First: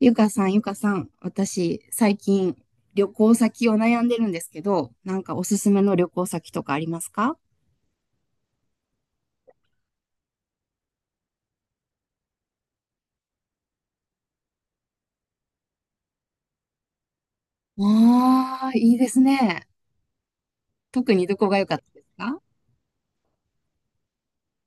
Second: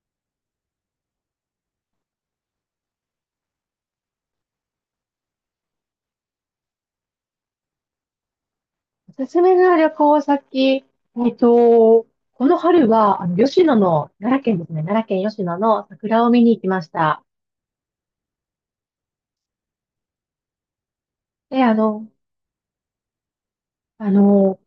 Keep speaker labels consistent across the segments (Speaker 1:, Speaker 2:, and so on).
Speaker 1: ゆかさん、ゆかさん、私、最近、旅行先を悩んでるんですけど、なんかおすすめの旅行先とかありますか？
Speaker 2: おすすめの旅行先、えっと、この春は、吉野の、奈良県ですね、奈良県吉野の桜を見に行きました。
Speaker 1: ああー、いいですね。特にどこが
Speaker 2: で、
Speaker 1: 良
Speaker 2: あ
Speaker 1: かったです
Speaker 2: の、
Speaker 1: か？
Speaker 2: あの、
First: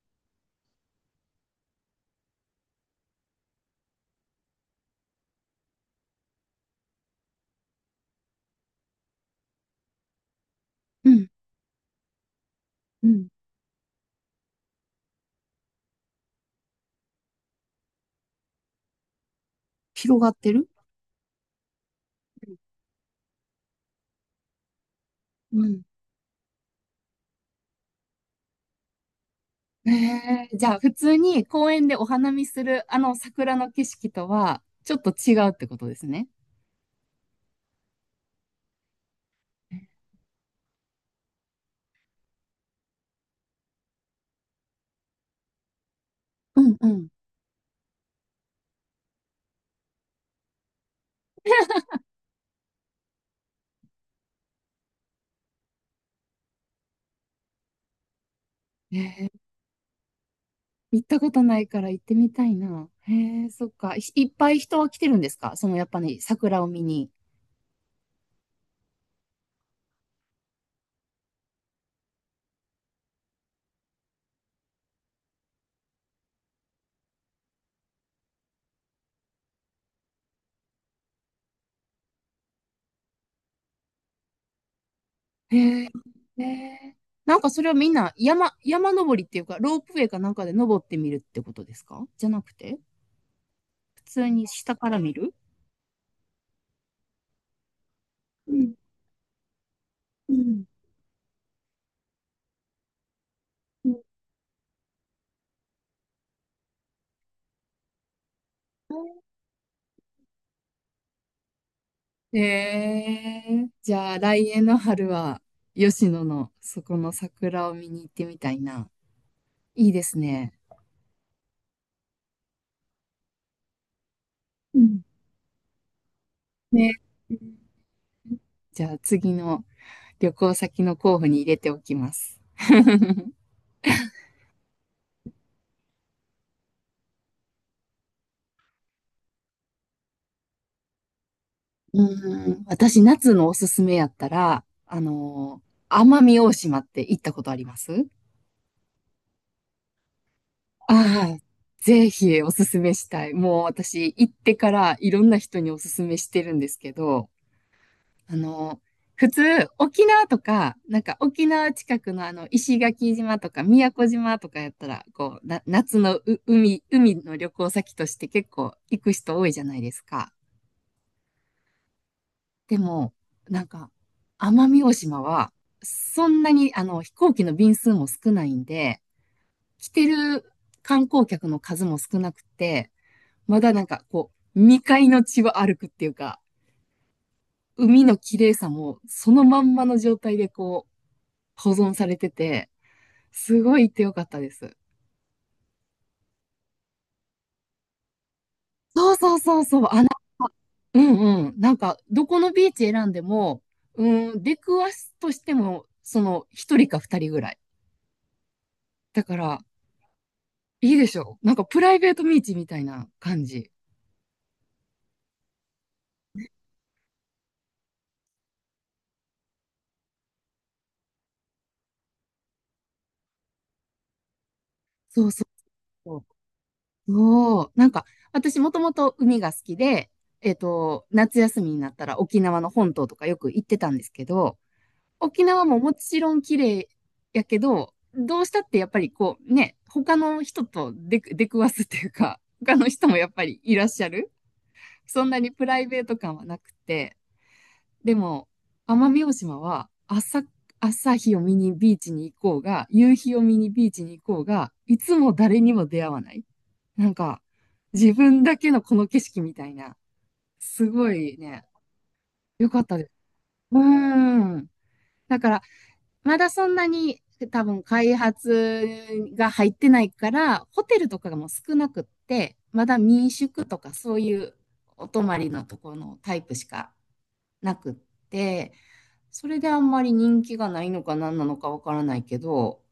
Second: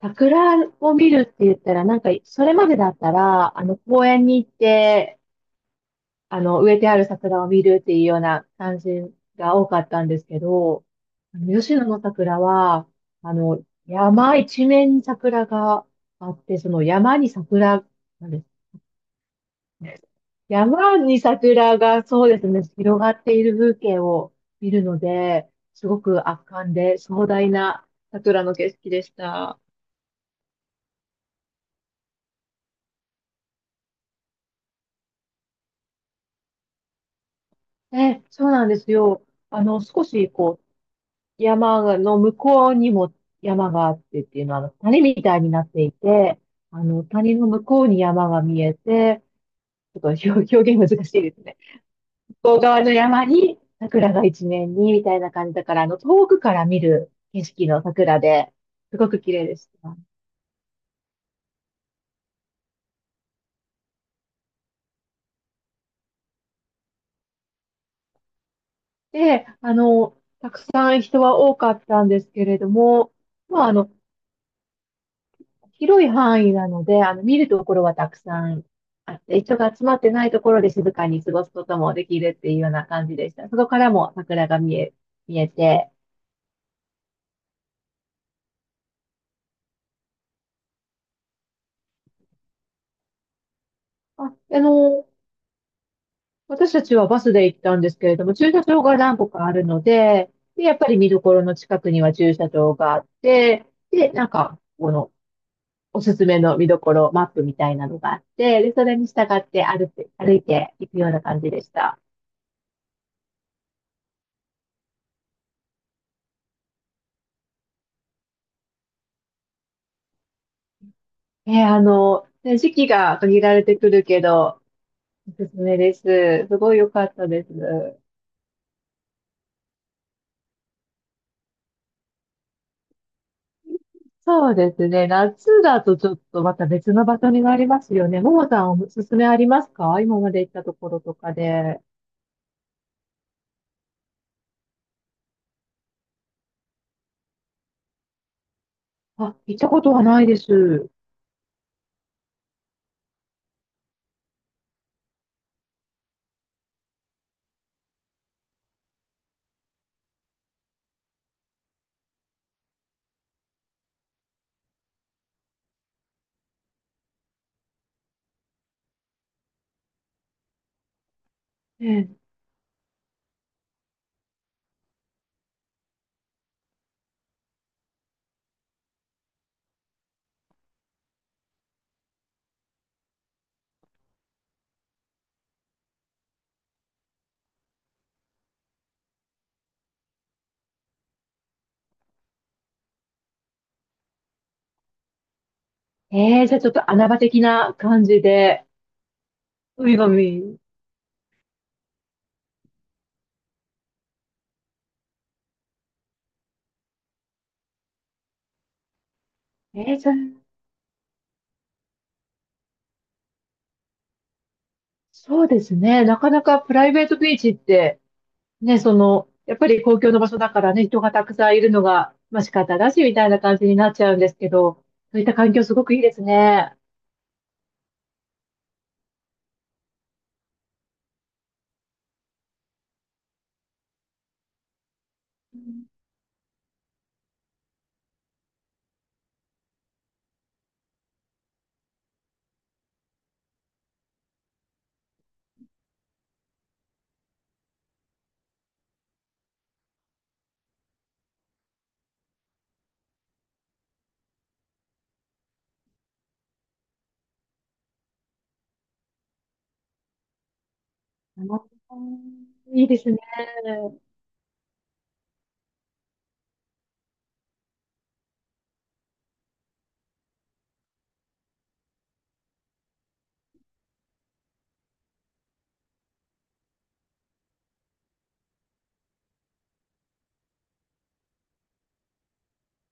Speaker 2: 桜を見るって言ったら、なんか、それまでだったら、公園に行って、植えてある桜を見るっていうような感じが多かったんですけど、
Speaker 1: うん、
Speaker 2: 吉野の桜は、
Speaker 1: うん。
Speaker 2: 山一面に桜があって、その山に桜なんですね。
Speaker 1: 広がってる。
Speaker 2: 山に桜がそうですね、広がっている風景を見るので、
Speaker 1: うん。
Speaker 2: すごく圧巻で壮大な桜の景色でした。
Speaker 1: えじゃあ、普通に公園でお花見するあの桜の景色とは、ちょっと違うってことですね。
Speaker 2: え、そうなんですよ。あの、少しこう、山の向こうにも山があってっていうのは、あの谷みたいになっていて、
Speaker 1: うんうん。
Speaker 2: 谷の向こうに山が見えて、ちょっと表現難しいですね。向こう側の山に桜が一面にみたいな感じだから、遠くから見る景色の桜で、すごく
Speaker 1: え
Speaker 2: 綺
Speaker 1: ー、
Speaker 2: 麗でした。
Speaker 1: 行ったことないから行ってみたいな。へえ、そっか。いっぱい人は来てるんですか、そのやっぱり桜を見に？
Speaker 2: で、たくさん人は多かったんですけれども、まあ、広い範囲なので、見るところはたくさんあって、人が集まってないところで静かに過ごすこともできるっていうような感じでした。そこからも桜が見え、見え
Speaker 1: へえ、
Speaker 2: て、
Speaker 1: へえ。なんかそれはみんな山登りっていうか、ロープウェイかなんかで登ってみるってことですか？じゃなくて、普
Speaker 2: あ、
Speaker 1: 通に
Speaker 2: あ
Speaker 1: 下から
Speaker 2: の、
Speaker 1: 見る。
Speaker 2: 私たちはバスで行ったんですけれども、
Speaker 1: う
Speaker 2: 駐車
Speaker 1: ん、
Speaker 2: 場が何個かあるので、
Speaker 1: う
Speaker 2: で、
Speaker 1: ん、
Speaker 2: やっぱり見どころの近くには駐車場があって、
Speaker 1: うん。
Speaker 2: で、なんか、この、おすすめの見どころ、マップみたいなのがあって、で、それに従って歩いていくような感じでした。
Speaker 1: じゃあ来年の春は吉野のそこの桜を見に行ってみたいな。いいですね。
Speaker 2: ね時期が限られてくるけど、
Speaker 1: うん。
Speaker 2: おすすめです。すごい良
Speaker 1: ね。
Speaker 2: かったです。
Speaker 1: じゃあ次の旅行先の候補に入れておきます。
Speaker 2: そうですね。夏だとちょっとまた別の場所になりますよね。ももさんおすすめありますか今まで行ったところとかで。
Speaker 1: うん、私夏のおすすめやったら、奄美大島って行ったことあります？
Speaker 2: あ、行ったことはないです。
Speaker 1: ああ、ぜひおすすめしたい。もう私行ってからいろんな人におすすめしてるんですけど、あの、普通、沖縄とか、なんか沖縄近くの石垣島とか宮古島とかやったら、こう、夏の海の旅行先として結構行く人多いじゃないですか。
Speaker 2: え
Speaker 1: でも、なんか、奄美大島は、そんなに飛行機の便数も少ないんで、来てる観光客の数も少なくて、まだなんかこう、未開の地を歩くっていうか、海の綺麗さもそのまんまの状態でこう、保存されてて、すごい行ってよかったです。
Speaker 2: じゃあちょっと穴場的な感じで、
Speaker 1: そうそうそうそう、
Speaker 2: 海が見
Speaker 1: うんうん。なんか、どこのビーチ選んでも、うん、出くわすとしても、その、一人か二人ぐらい。だから、
Speaker 2: えー、じゃあ
Speaker 1: いいでしょう。なんか、プライベートビーチみたいな感じ。
Speaker 2: そうですね。なかなかプライベートビーチって、ね、その、やっぱり公共の場所だからね、人がたくさんいるのが、まあ仕方だし、みたいな感じになっちゃうんですけど、そうい
Speaker 1: そ
Speaker 2: っ
Speaker 1: う
Speaker 2: た
Speaker 1: そ
Speaker 2: 環
Speaker 1: う
Speaker 2: 境すごくいいで
Speaker 1: そ
Speaker 2: す
Speaker 1: う。
Speaker 2: ね。
Speaker 1: そうなんか、私もともと海が好きで、夏休みになったら沖縄の本島とかよく行ってたんですけど、沖縄ももちろん綺麗やけど、どうしたってやっぱりこうね、他の人と出くわすっていうか、他の人もやっぱりいらっしゃる。そんなにプライベート感はなくて、でも、奄美大島は朝日を見にビーチに行こうが、夕日を見にビーチに行こうが、いつも誰にも出会わない。なんか、自分だけのこの景色みたいな、すごい
Speaker 2: う
Speaker 1: ね、
Speaker 2: ん
Speaker 1: 良か
Speaker 2: い
Speaker 1: っ
Speaker 2: い
Speaker 1: た
Speaker 2: で
Speaker 1: で
Speaker 2: す
Speaker 1: す。
Speaker 2: ね。
Speaker 1: うーん。だから、まだそんなに多分開発が入ってないから、ホテルとかがもう少なくって、まだ民宿とかそういうお泊まりのところのタイプしかなくって、それであんまり人気がないのか何なのかわからないけど、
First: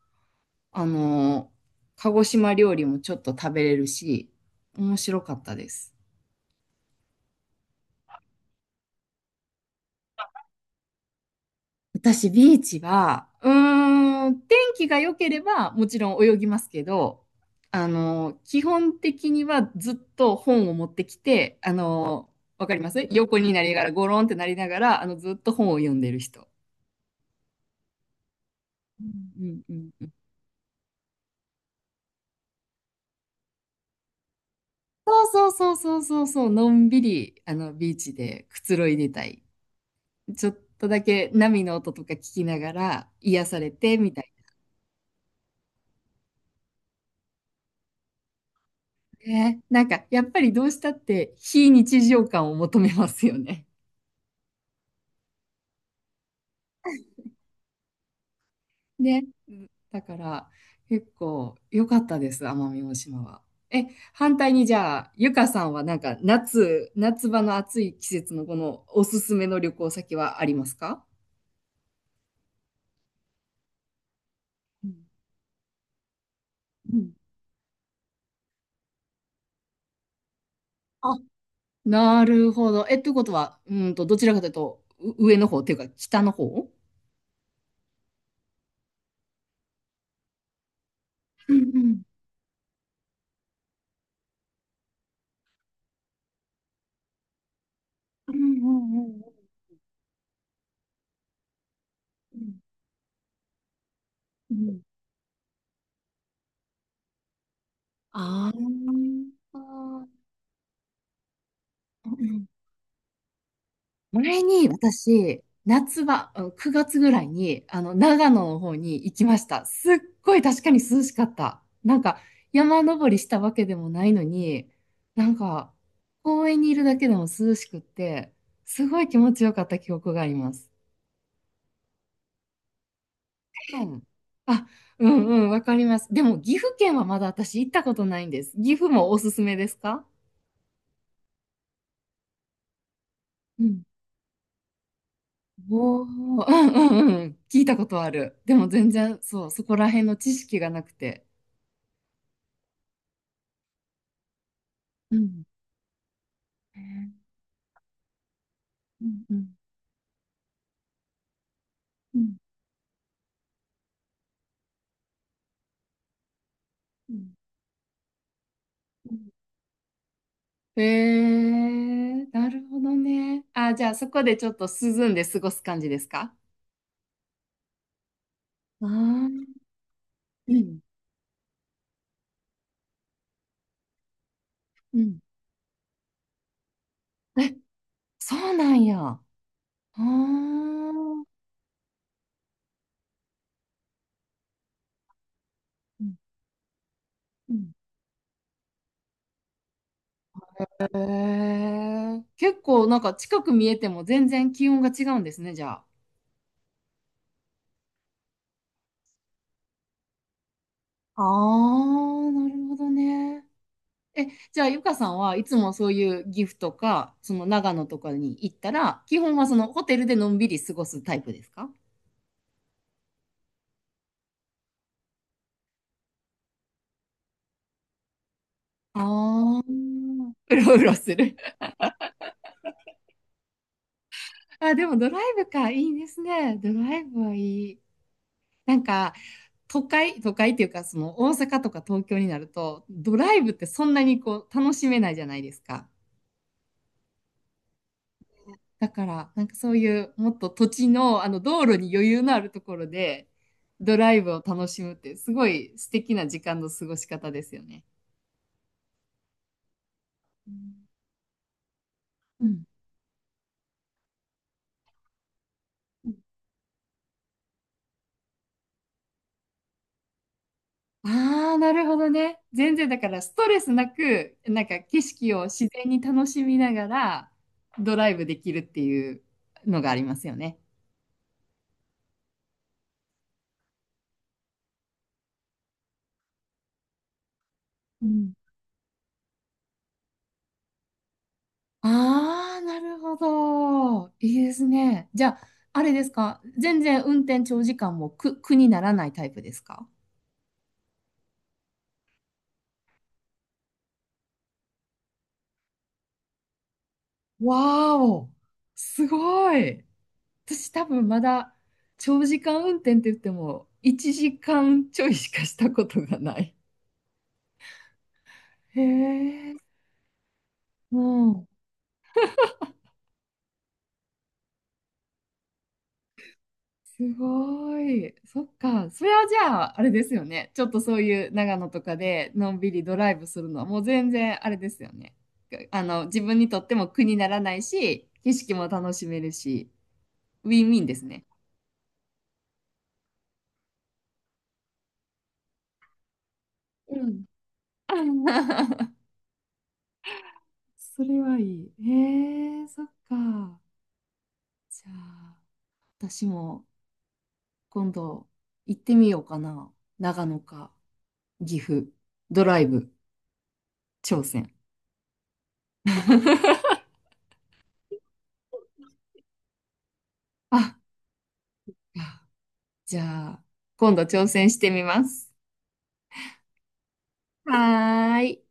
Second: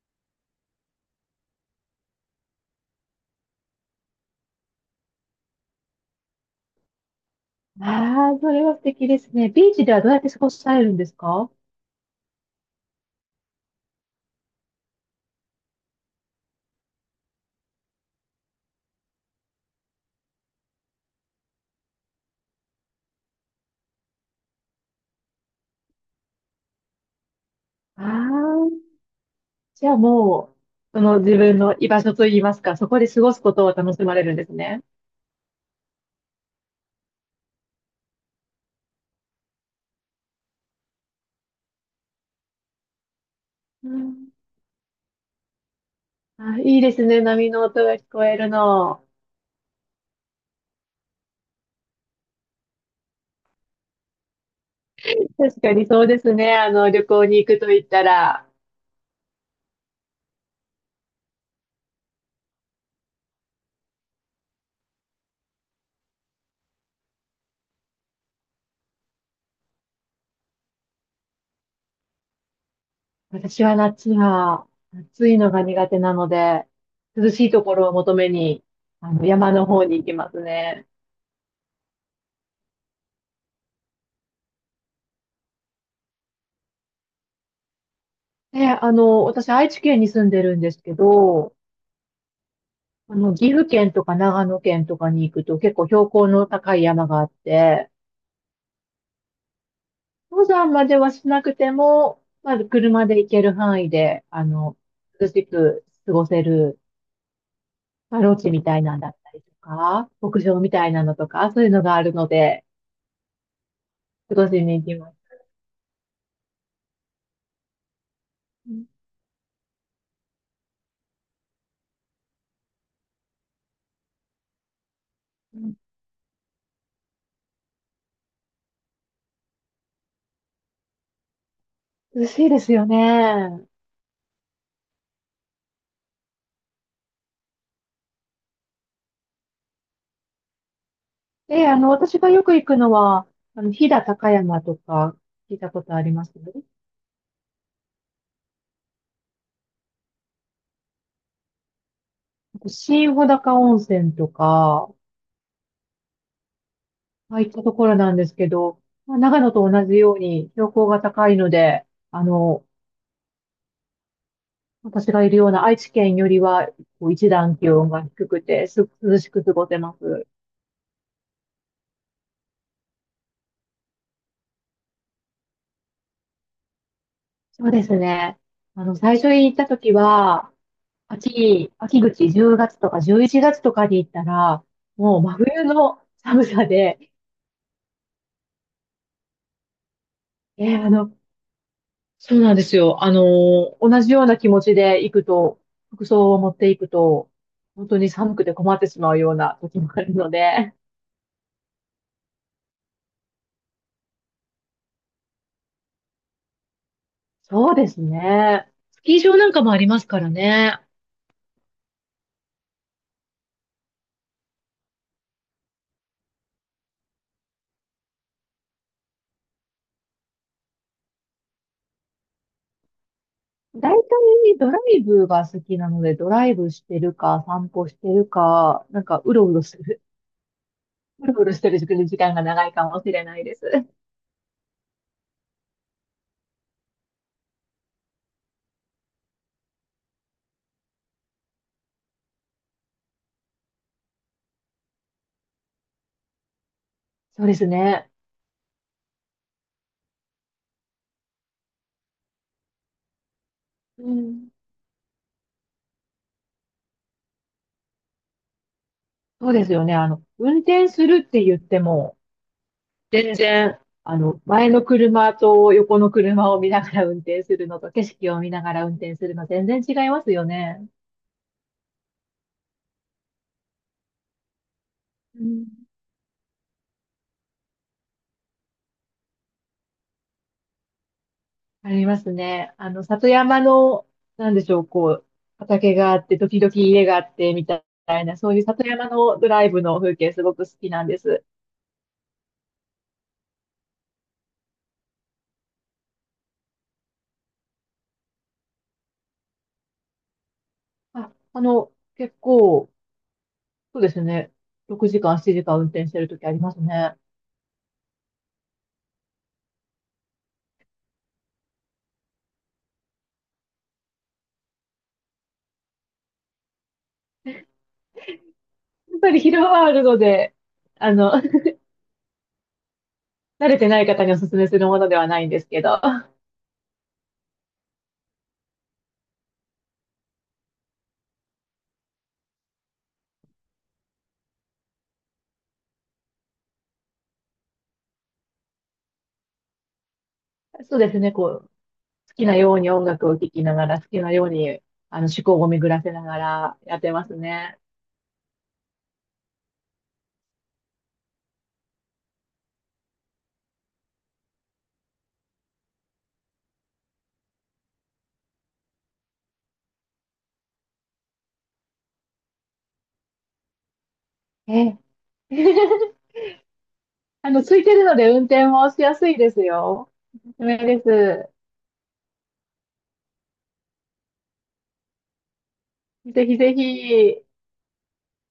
Speaker 1: あの、鹿児島料理もちょっと食べれるし、面白かったです。
Speaker 2: ああ、それは素敵ですね。ビーチではどうやって過ごされるんですか
Speaker 1: 私、ビーチは、うーん、天気が良ければ、もちろん泳ぎますけど、基本的にはずっと本を持ってきて、わかります。横になりながら、ゴロンってなりながら、ずっと本を読んでる人。
Speaker 2: ああー、
Speaker 1: うんう
Speaker 2: じ
Speaker 1: ん
Speaker 2: ゃあ
Speaker 1: うん。
Speaker 2: もう、その自分の居場所といいますか、そこで過ごすことを楽しまれるんですね。
Speaker 1: そうそうそうそうそうそう、のんびり、ビーチでくつろいでたい。ちょっとだけ波の音とか聞きながら、癒され
Speaker 2: う
Speaker 1: て、みた
Speaker 2: ん、
Speaker 1: い
Speaker 2: あ、いいですね。波の音が聞こえるの。
Speaker 1: なね。なんか、やっぱりどうしたって、非日常感を求めますよね。
Speaker 2: 確かにそうですね。旅行に行くと言ったら、
Speaker 1: だから結構良かったです、奄美大島は。え、反対にじゃあ、ゆかさんはなんか夏場の暑い季節のこのおすすめの旅行先はありますか？
Speaker 2: 私は夏は、
Speaker 1: うん
Speaker 2: 暑いのが苦手なので、
Speaker 1: うん。
Speaker 2: 涼しいところを求めに、山の方に行きますね。
Speaker 1: あ、なるほど。え、ということは、どちらかというと、上の方っていうか、北の方。
Speaker 2: で、私、愛知県に住んでるんですけ
Speaker 1: う
Speaker 2: ど、
Speaker 1: んうん
Speaker 2: 岐阜県とか長野県とかに行くと結構標高の高い山があって、
Speaker 1: うんうんうん
Speaker 2: 登山まではしなくても、まあ、車で行ける範囲で、
Speaker 1: うんうん。
Speaker 2: 涼しく過ごせるまあ、ロッジみ
Speaker 1: あ
Speaker 2: たいなんだったりとか、牧場みたいなのとか、そういうのがあるの
Speaker 1: ー
Speaker 2: で、今
Speaker 1: 前
Speaker 2: 年
Speaker 1: に
Speaker 2: に行きます。
Speaker 1: 私、夏場、9月ぐらいに、長野の
Speaker 2: う
Speaker 1: 方
Speaker 2: ん
Speaker 1: に行きました。すっごい確かに涼しかった。なんか、山登りしたわけでもないのに、なん
Speaker 2: う
Speaker 1: か、
Speaker 2: ん
Speaker 1: 公園にいるだけでも涼しくって、すごい気持ちよかった記憶があります。
Speaker 2: 涼しいですよね。
Speaker 1: うん。あ、うんうん、わかります。でも、岐阜県はまだ私行ったことないんです。岐阜もおすすめですか？
Speaker 2: で、私がよく行くのは、
Speaker 1: うん。
Speaker 2: 飛騨高山とか、聞いたことあ
Speaker 1: おー、
Speaker 2: ります
Speaker 1: う
Speaker 2: ね
Speaker 1: んうんうん。聞いたことある。でも全然、そう、そこら辺の知識がなくて。
Speaker 2: あと新穂高温泉とか、
Speaker 1: うん。へえ。
Speaker 2: ああいったところなんですけど、
Speaker 1: うん
Speaker 2: まあ、
Speaker 1: う
Speaker 2: 長
Speaker 1: ん
Speaker 2: 野と同じように標高が高いので、
Speaker 1: う
Speaker 2: あ
Speaker 1: ん
Speaker 2: の、私がいるような愛知県よりは、こ
Speaker 1: う
Speaker 2: う一
Speaker 1: ん
Speaker 2: 段気温が低くて、
Speaker 1: う
Speaker 2: 涼し
Speaker 1: ん。
Speaker 2: く過ごせます。
Speaker 1: へえ、なるほどね。あ、じゃあそこでちょっと涼んで過ごす感じですか？
Speaker 2: そうですね。
Speaker 1: ああ
Speaker 2: 最初に行っ
Speaker 1: ー、
Speaker 2: た時
Speaker 1: う
Speaker 2: は、
Speaker 1: ん
Speaker 2: 秋口10月とか11月とかに行ったら、
Speaker 1: うん。
Speaker 2: もう真冬の寒さで、
Speaker 1: え、そうなんや。ああ。う
Speaker 2: えーあの、
Speaker 1: ん
Speaker 2: そうなんですよ。同じような気持ちで行くと、
Speaker 1: う
Speaker 2: 服装を持っていくと、
Speaker 1: ん。
Speaker 2: 本当に寒くて困ってしまうような時もあるので、
Speaker 1: へえ、結構なんか近く見えても全然気温が違うんですね、じゃあ。
Speaker 2: そうですね。スキー場なんかもありますからね。
Speaker 1: ああ、なるほどね。え、じゃあ、ゆかさんはいつもそういう岐阜とか、その長野とかに行ったら、基本はそのホテルでのんびり過ごすタイプですか？
Speaker 2: 大体ドライブが好きなので、ドライブしてるか、散歩してるか、
Speaker 1: あ
Speaker 2: なんかうろう
Speaker 1: あ
Speaker 2: ろする
Speaker 1: ー、うろうろす
Speaker 2: うろ
Speaker 1: る。
Speaker 2: うろしてる時間が長いかもしれないです。
Speaker 1: あ、でもドライブか、いいですね。ドライブはいい。なんか、都会っていうか、その大阪とか東京になると、ドライブってそんなにこう楽しめないじゃないですか。
Speaker 2: そうですね。
Speaker 1: だから、なんかそういうもっと土地の、道路に余裕のあるところでド
Speaker 2: う
Speaker 1: ライブを
Speaker 2: ん。
Speaker 1: 楽しむってすごい素敵な時間の過ごし方ですよね。
Speaker 2: そうですよね。運転するって言っても、
Speaker 1: うん。
Speaker 2: 全然、前の車と横の車を見ながら運転するのと、景色を見ながら運転するの、全然違いますよね。
Speaker 1: ああー、なるほどね。全然だからストレスなく、なんか景色
Speaker 2: う
Speaker 1: を
Speaker 2: ん、
Speaker 1: 自然に楽しみながらドライブできるっていうのがありますよね。
Speaker 2: ありますね。あの、里山の、なんでしょう、こう、畑があって、時々家があって、みた
Speaker 1: う
Speaker 2: い
Speaker 1: ん。
Speaker 2: な、そういう里山のドライブの風景、すごく好きなんです。
Speaker 1: ああ、なるほど。いいですね。じゃあ、あれですか。全然運転長時間も苦にならないタイプですか？
Speaker 2: あ、結構、そうですね。6時間、7時間運転してる時ありますね。や
Speaker 1: わーお、すごい。私多分まだ長時間運転って言っても1時間ちょいしかしたことがない。へ
Speaker 2: っぱり
Speaker 1: え、
Speaker 2: 疲労はあるので、
Speaker 1: う
Speaker 2: あの、
Speaker 1: ん、
Speaker 2: 慣れてない方にお勧めするものではないんですけど、
Speaker 1: すごい。そっか。それはじゃあ、あれですよね。ちょっとそういう長野とかでのんびりドライブするのはもう全然あれですよね。自分にとっても苦にならないし、景色も楽しめるし、ウィンウィンで
Speaker 2: そう
Speaker 1: す
Speaker 2: です
Speaker 1: ね。
Speaker 2: ね。こう、好きなように音楽を聴きながら、好きなように、思考を巡らせながら
Speaker 1: う
Speaker 2: やって
Speaker 1: ん。
Speaker 2: ますね。
Speaker 1: それはいい。へえ、そっか。じゃあ、私も今度行ってみようかな。長野か岐阜、ドライブ、挑戦。
Speaker 2: ええ。あの、ついてるので運転もしやすいですよ。おすす
Speaker 1: あ、
Speaker 2: めです。
Speaker 1: じゃあ、今度挑戦してみます。
Speaker 2: ぜひぜひ。
Speaker 1: はーい。